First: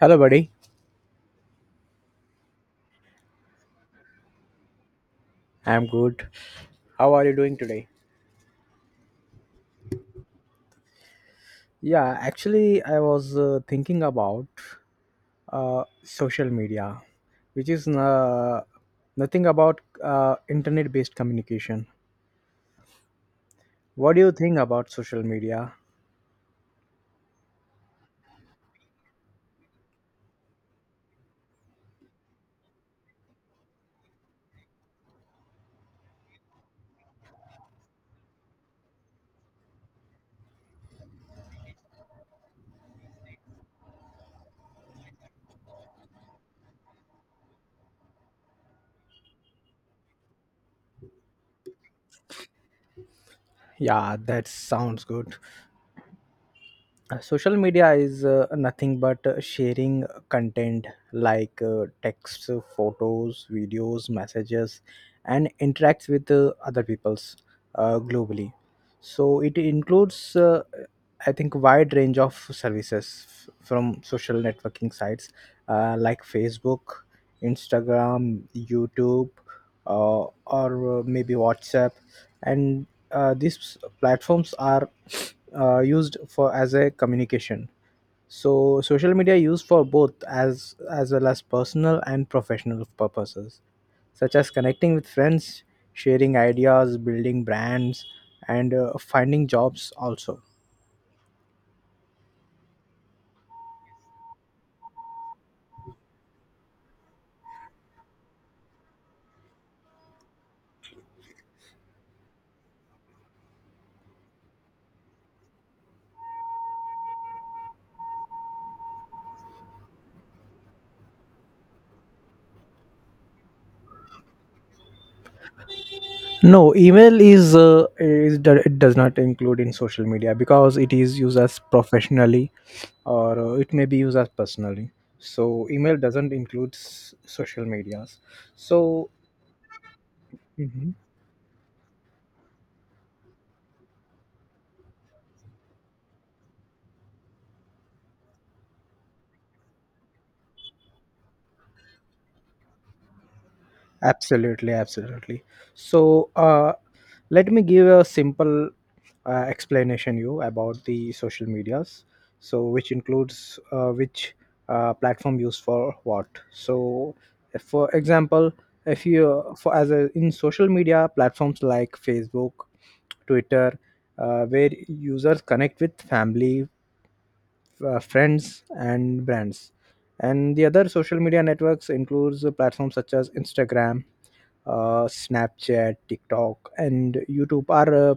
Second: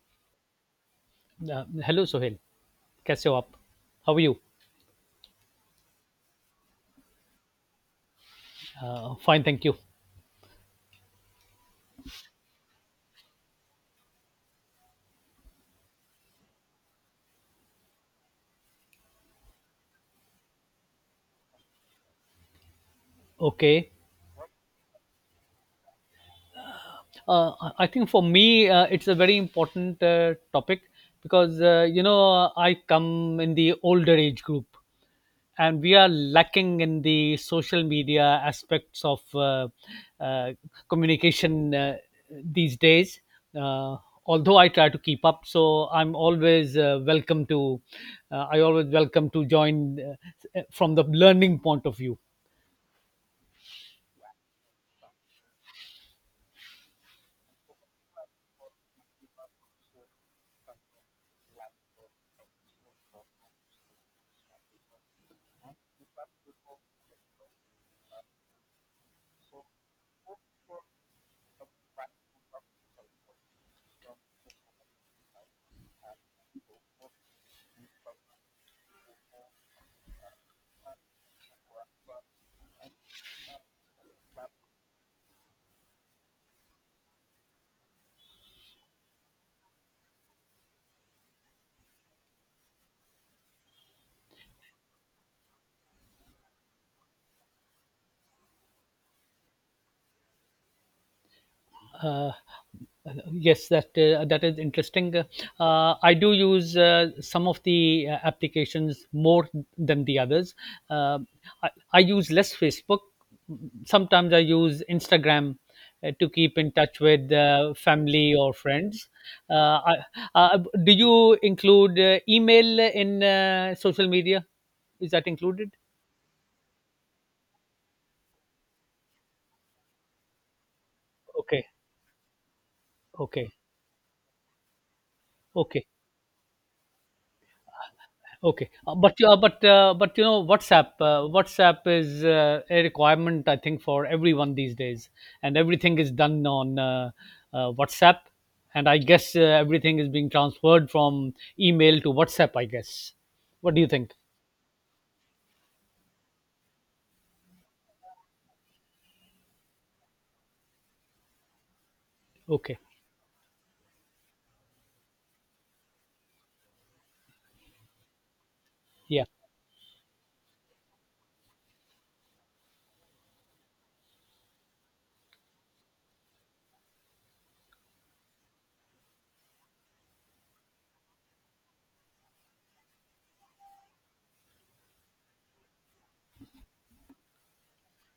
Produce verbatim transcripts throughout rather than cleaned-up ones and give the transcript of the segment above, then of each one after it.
Hello, buddy. Uh, hello, Sohail. कैसे हो आप? How are you? I'm good. How are you doing today? Uh, fine, thank you. Yeah, actually, I was uh, thinking about uh, social media, which is uh, nothing about uh, internet based communication. Okay. What do you think about social media? Uh, I I think for me, uh, it's a very important uh, topic because uh, you know I come in the older age group, and we are lacking in the social media aspects of uh, uh, communication uh, these days. Uh, Although I try to keep up, so I'm always uh, welcome to. Uh, I always welcome to join uh, from the learning point of view. Yeah, that sounds good. Uh, social media is uh, nothing but uh, sharing content like uh, texts, uh, photos, videos, messages, and interacts with uh, other peoples uh, globally, so it includes uh, I think wide range of services f- from social networking sites, uh, like Facebook, Instagram, YouTube, uh, or uh, maybe WhatsApp, and uh, these platforms are uh, used for as a communication, so social media used for both as as well as personal and professional purposes such as connecting with friends, sharing ideas, building brands, and uh, finding jobs also. Uh, yes, that uh, that is interesting. Uh, I do use uh, some of the uh, applications more than the others. Uh, I, I use less Facebook. Sometimes I use Instagram uh, to keep in touch with uh, family or friends. Uh, I, uh, do you include uh, email in uh, social media? Is that included? No, email is uh, is it does not include in social media because it is used as Okay, professionally, or okay, uh, it may be used as personally, so okay. email doesn't include s- social medias, Okay, uh, so. but uh, but uh, but you know WhatsApp. Mhm. Uh, WhatsApp is uh, a requirement, I think, for everyone these days, and everything is done on uh, uh, WhatsApp. And I guess uh, everything is being transferred from email to WhatsApp, I guess. What do you think? Absolutely, absolutely. So uh, let me give a simple uh, explanation you about the social medias. So Okay. which includes uh, which uh, platform used for what. So for example, if Yeah. you for as a, in social media platforms like Facebook, Twitter, uh, where users connect with family, uh, friends and brands, and the other social media networks includes platforms such as Instagram, uh, Snapchat, TikTok, and YouTube are uh,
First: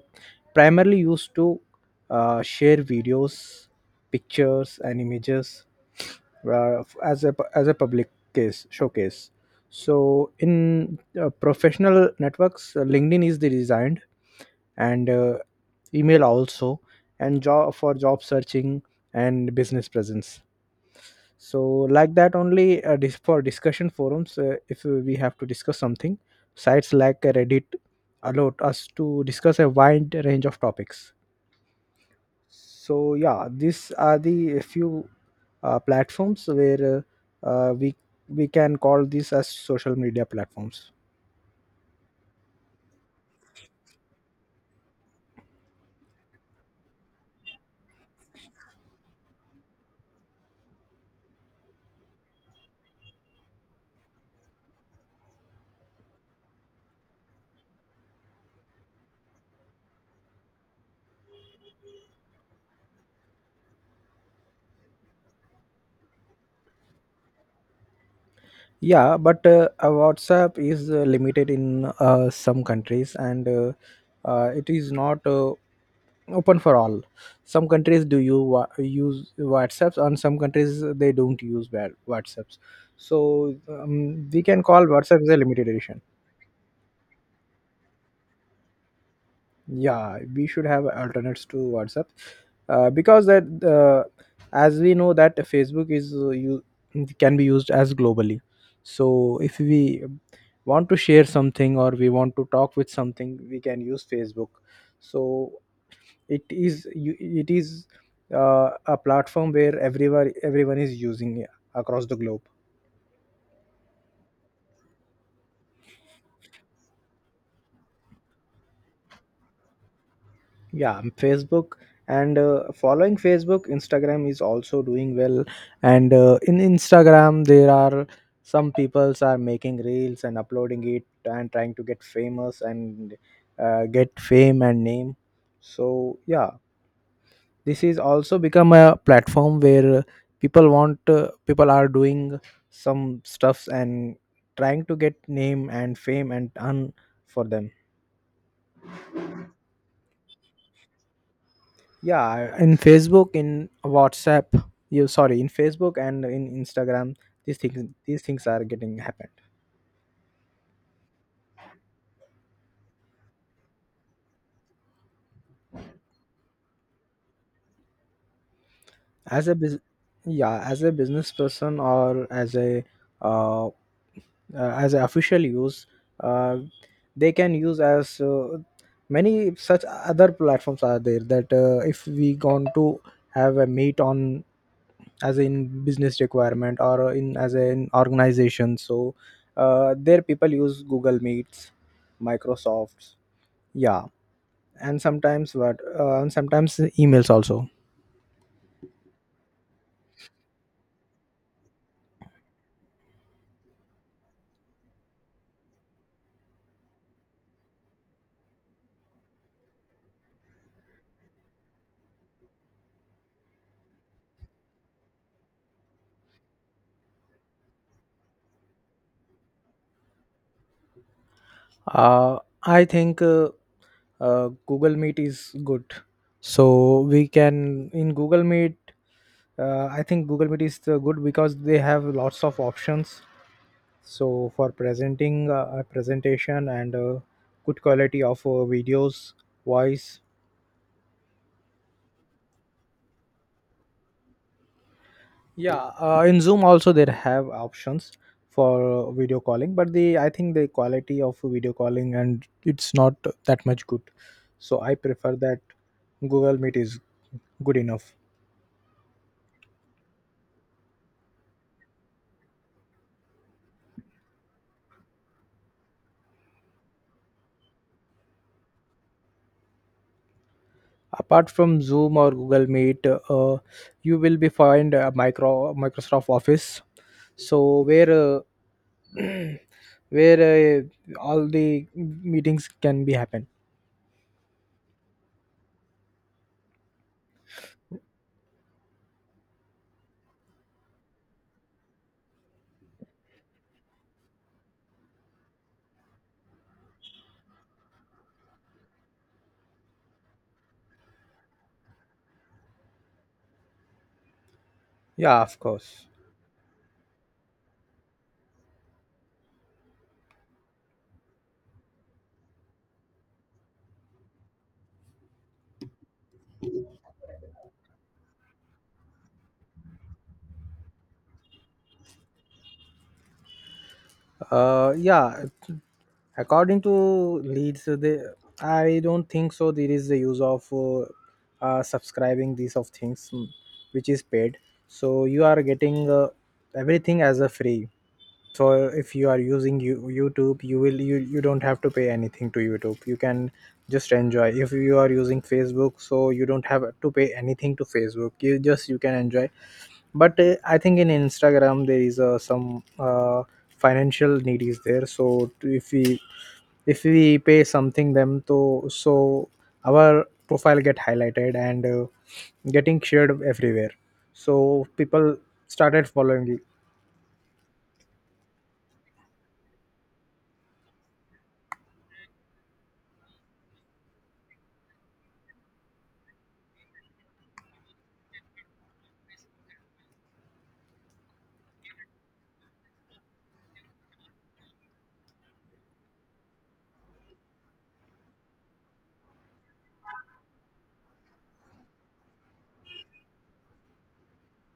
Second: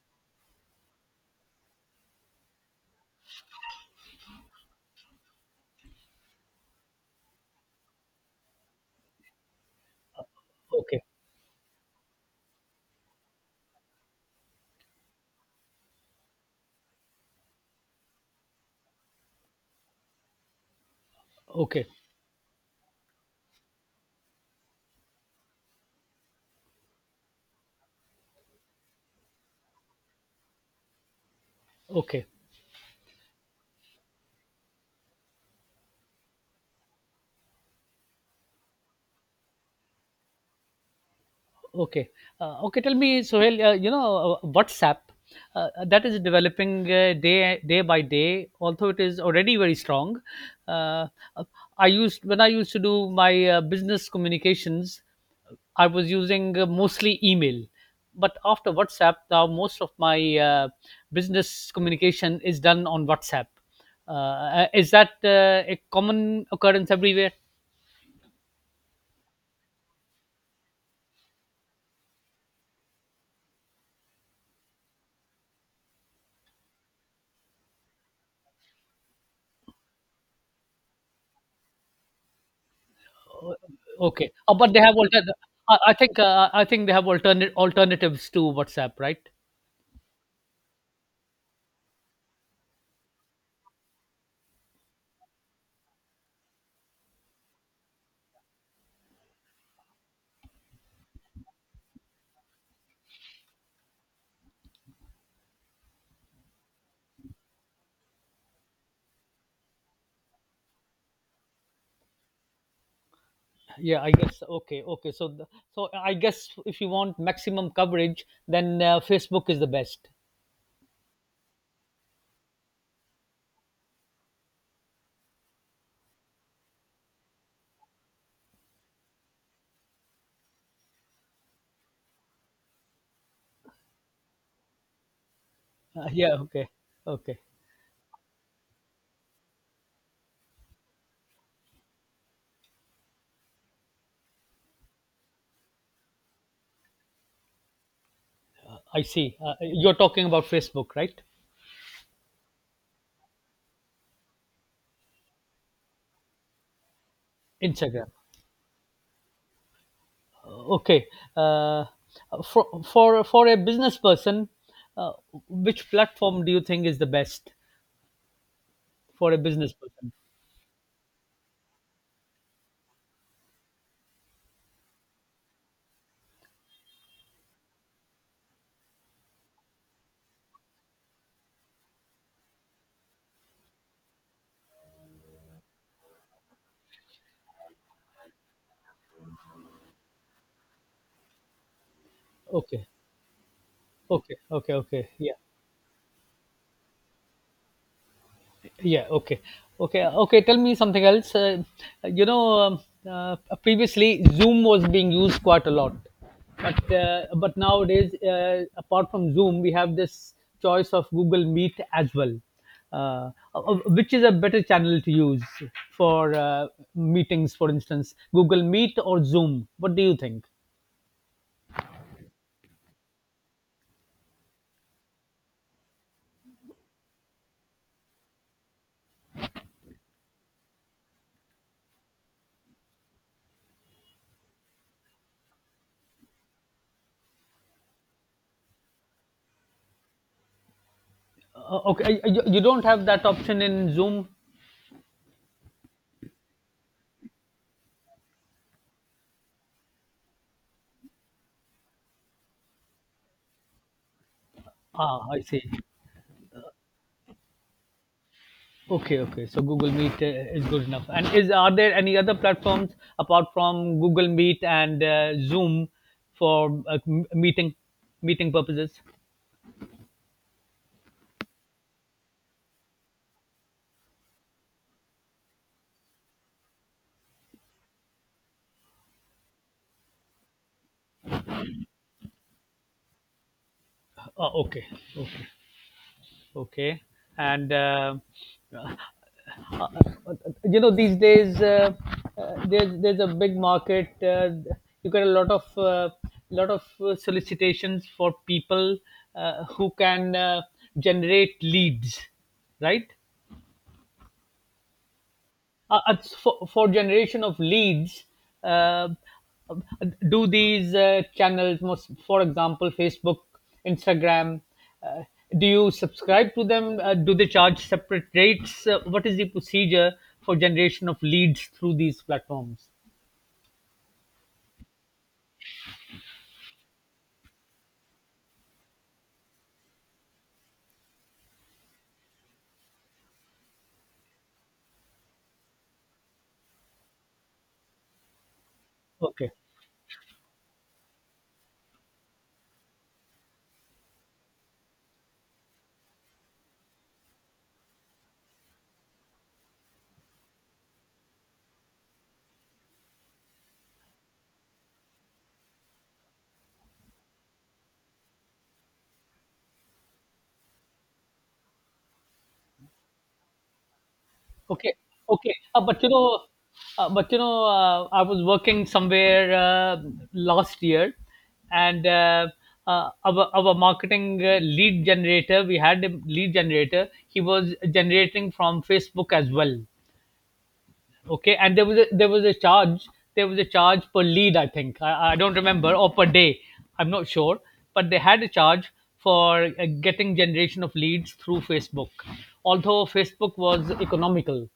primarily used to uh, share videos, pictures, and images, uh, as a as a public case showcase, so in Okay. uh, professional networks, uh, LinkedIn is the design, and uh, email also, and job for job searching and business presence, so Okay. like that only, uh, dis- for discussion forums, uh, if we have to discuss something, sites like Reddit allow us to discuss a wide range of topics. Okay. So yeah, these are the few uh, platforms where uh, uh, we we can call these as social media platforms. Okay. Uh, okay, tell me, Sohail, uh, you know, uh, WhatsApp, uh, that is developing uh, day day by day, although it is already very strong. Uh, uh, I used when I used to do my uh, business communications, I was using uh, mostly email. But after WhatsApp, now most of my uh, business communication is done on WhatsApp. Uh, uh, is that uh, a common occurrence everywhere? Yeah, but uh, uh, WhatsApp is uh, limited in uh, some countries, and uh, uh, it is not uh, open for all. Some countries do you wa- use WhatsApps, and some countries uh, they don't use wa- WhatsApps. So um, Okay. we Uh, can but they call have alter WhatsApp is a limited I I edition. think uh, I think they have alternate alternatives to WhatsApp, right? Yeah, we should have alternates to WhatsApp, uh, because that, uh, as we know that Facebook is uh, you can be used as globally, so if we want to share something or we want to talk with something, we can use Facebook. So it is you- it is uh, a platform where everyone everyone is using uh, across the globe. Yeah, I guess. Okay, okay. So the, so I guess if you want maximum coverage, then uh, Facebook is the best. Yeah, um, Facebook, and uh, following Facebook, Instagram is also doing well, and uh, in Instagram there are some peoples are making reels and uploading it and trying to get famous and uh, get fame and name, Uh, so Yeah. yeah, Okay. Okay. this is also become a platform where people want uh, people are doing some stuffs and trying to get name and fame and earn for them. I see. Uh, you're talking about Facebook, right? Yeah, in Facebook, in WhatsApp, you sorry, in Facebook and in Instagram, these things Instagram. these things are getting happened. Okay. Uh, for for for a business person, uh, which platform do you think is the best for a as a business bus- person? yeah, as a business person, or as a uh, uh, as an official use, uh, they can use as uh, many such other platforms are there that uh, if we going to have a meet on as in business requirement or in as an organization, so uh, there people use Google Meets, Okay. Microsofts, yeah, Okay. Okay. and Okay. Yeah. sometimes what uh, and sometimes emails also. Yeah, okay. Okay, okay, tell me something else. Uh, you know, um, uh, previously Zoom was being used quite a lot. But uh, but nowadays, uh, apart from Zoom, we have this choice of Google Meet as well. Uh, uh, which is a better channel to use for uh, meetings, for instance, Google Meet or Zoom? What do you think? uh, I think uh, uh, Google Meet is good, so we can, in Google Meet, uh, I think Google Meet is uh, good because they have lots of options, so for presenting uh, a presentation and uh, good quality of uh, videos, voice. Uh, okay, uh, you, you don't have that option in Zoom. Yeah, uh, in Zoom also there have options for video calling, but the I think the quality of video calling and it's not that much good. So I Ah, prefer I that see. Google Meet is good enough. Okay, okay. So Google Meet uh, is good enough. And is Are there any other platforms apart from Google Meet and uh, Zoom for uh, m- meeting meeting purposes? Apart from Zoom or Google Meet, uh, you will be find uh, micro Microsoft Office. So, where uh, where uh, all the meetings can be happen. Uh, okay, okay, okay. And uh, you know these days uh, uh, there's there's a big market. Uh, you get a lot of uh, lot of uh, solicitations for people uh, who can uh, generate leads, right? Yeah, of uh, course. uh, for, for generation of leads, uh, do these uh, channels, most, for example, Facebook, Instagram, uh, do you subscribe to them? Uh, do they charge separate rates? Uh, what is the procedure for generation of leads through these platforms? Uh, yeah, according to leads, they, I don't think so. There is the use of uh, uh, subscribing these of things, mm, which is paid. So you are getting uh, everything as a free. So if you are Okay. using you, YouTube, you will you, you don't have to pay anything to YouTube. You can just enjoy. If you are using Facebook, so you don't have to pay anything to Facebook. You just you can enjoy, but uh, I think in Instagram there is uh, some uh, financial need is there, so if we if we pay something them to, so our profile get highlighted and uh, getting shared everywhere, so Okay, people okay. Uh, but started you know, following it. uh, but you know, uh, I was working somewhere uh, last year, and uh, uh, our our marketing uh, lead generator, we had a lead generator. He was generating from Facebook as well. Okay, and there was a, there was a charge. There was a charge per lead, I think. I, I don't remember, or per day. I'm not sure, but they had a charge for uh, getting generation of leads through Facebook. Although Facebook was economical,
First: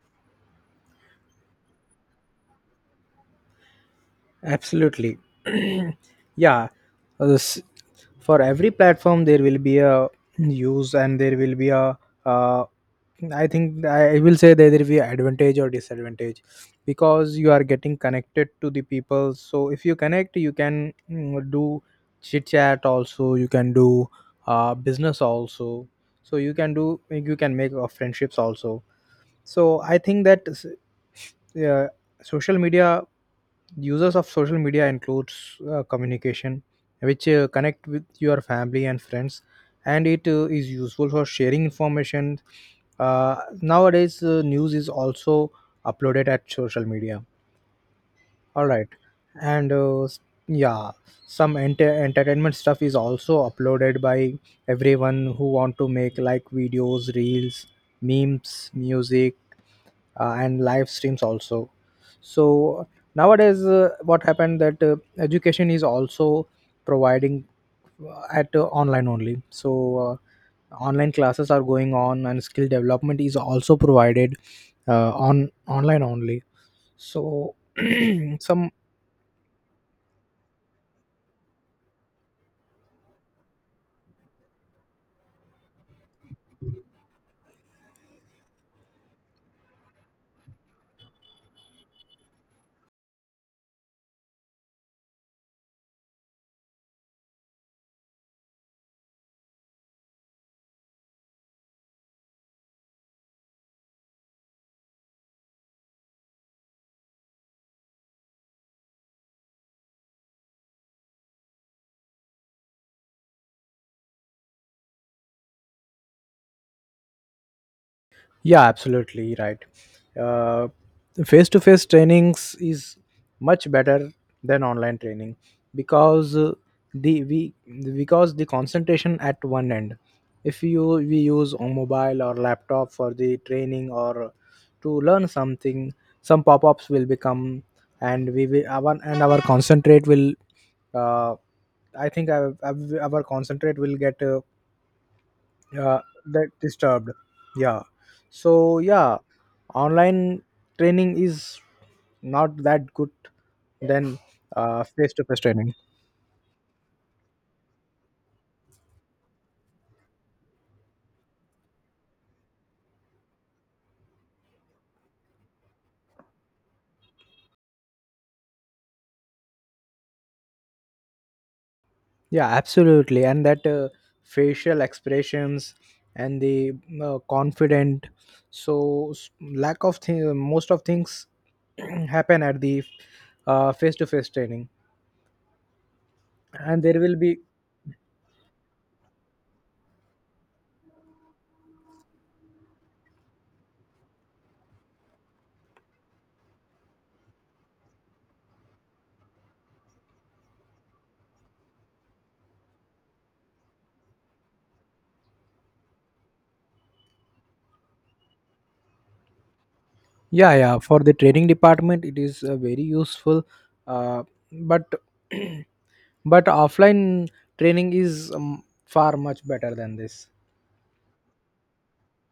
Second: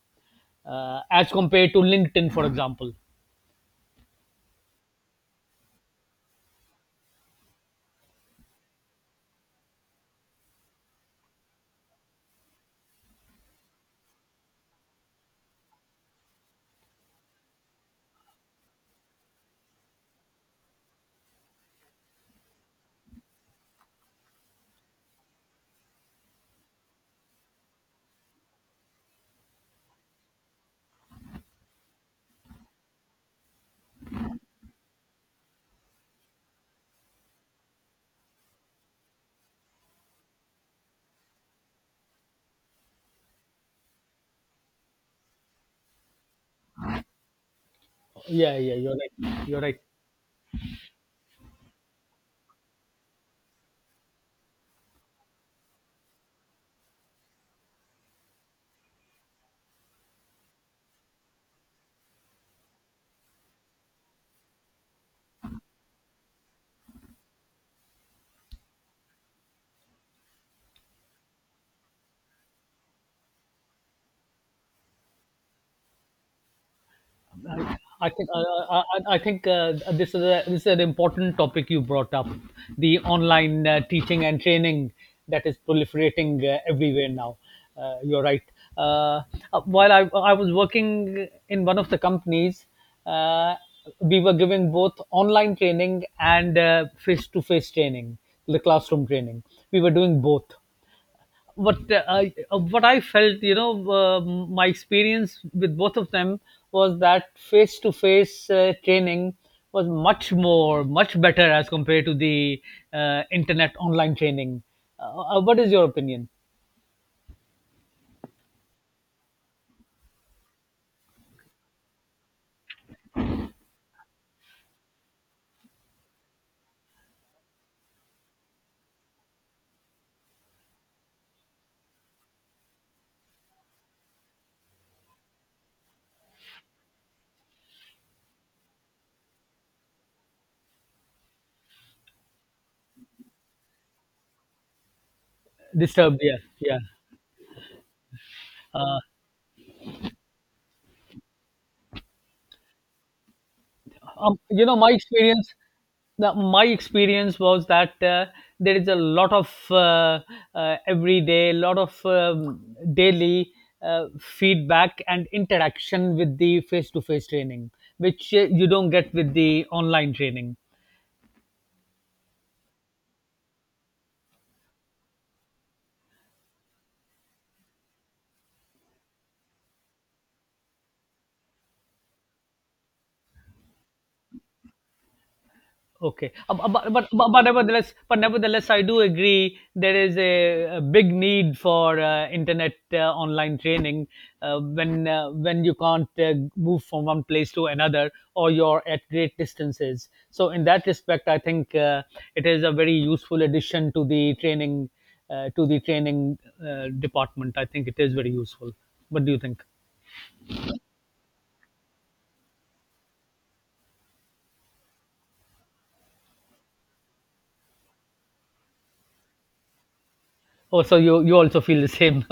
uh, as compared to LinkedIn, for example. Absolutely. Yeah. Uh, s- for every platform there will be a use and there will be a uh, I think I will say that there will be advantage or disadvantage, because you are getting connected to the people. So if you connect, you can mm, do chit chat also. You can do uh, business also. So you can do you can make uh, friendships also. So I think that s- yeah, social media. Uses of social media includes uh, communication, which uh, connect with your family and friends, and it uh, is useful for sharing information. Uh, Nowadays, uh, news is also uploaded at social media. Yeah, All yeah, right, you're right. You're and right. uh, s- yeah, some enter- entertainment stuff is also uploaded by everyone who want to make like videos, reels, memes, music, uh, and live streams also. So nowadays uh, what happened that uh, education is also providing uh, at uh, online only, so uh, online classes are going on, and skill development is also provided uh, on online only, so I I think uh, some. I, I I think uh, this is a, this is an important topic you brought up, the online uh, teaching and training that is proliferating uh, everywhere now. Uh, you're right. Uh, uh, while I I was working in one of the companies, uh, we were giving both online training and face to face training, the classroom training. We were doing both. What uh, I uh, what I felt, you know, uh, my experience with both of them was that face to face training was much more, much better as compared to the uh, internet online training. Uh, uh, what is your opinion? Yeah, absolutely right. Uh, Face to face trainings is much better than online training, because uh, the we because the concentration at one end. If you we use a mobile or laptop for the training or to learn something, some pop-ups will become, and we will our and our concentrate will. Uh, I think our, our our concentrate will get uh, yeah, Disturbed, yeah, that yeah. disturbed, yeah, so yeah, online training is not that good than Um, you know, uh, my face-to-face experience training. the, my experience was that uh, there is a lot of uh, uh, everyday, lot of um, daily uh, feedback and interaction with the face-to-face training, which uh, you don't get with the online training. Yeah, absolutely, and that uh, facial expressions and the uh, confident, so s- lack of thing, most of things happen at the uh, face-to-face training, Okay. Uh, bu- and bu- there But, will but, be, but, nevertheless, but nevertheless, I do agree there is a, a big need for uh, internet uh, online training uh, when uh, when you can't uh, move from one place to another or you're at great distances. So in that respect, I think uh, it is a very useful addition to the training uh, to the training uh, department. I think it is very useful. What do you think? yeah, yeah, for the training department it is uh, very useful, uh, but but offline training is um, far much better than this. Oh, so you you also feel the same?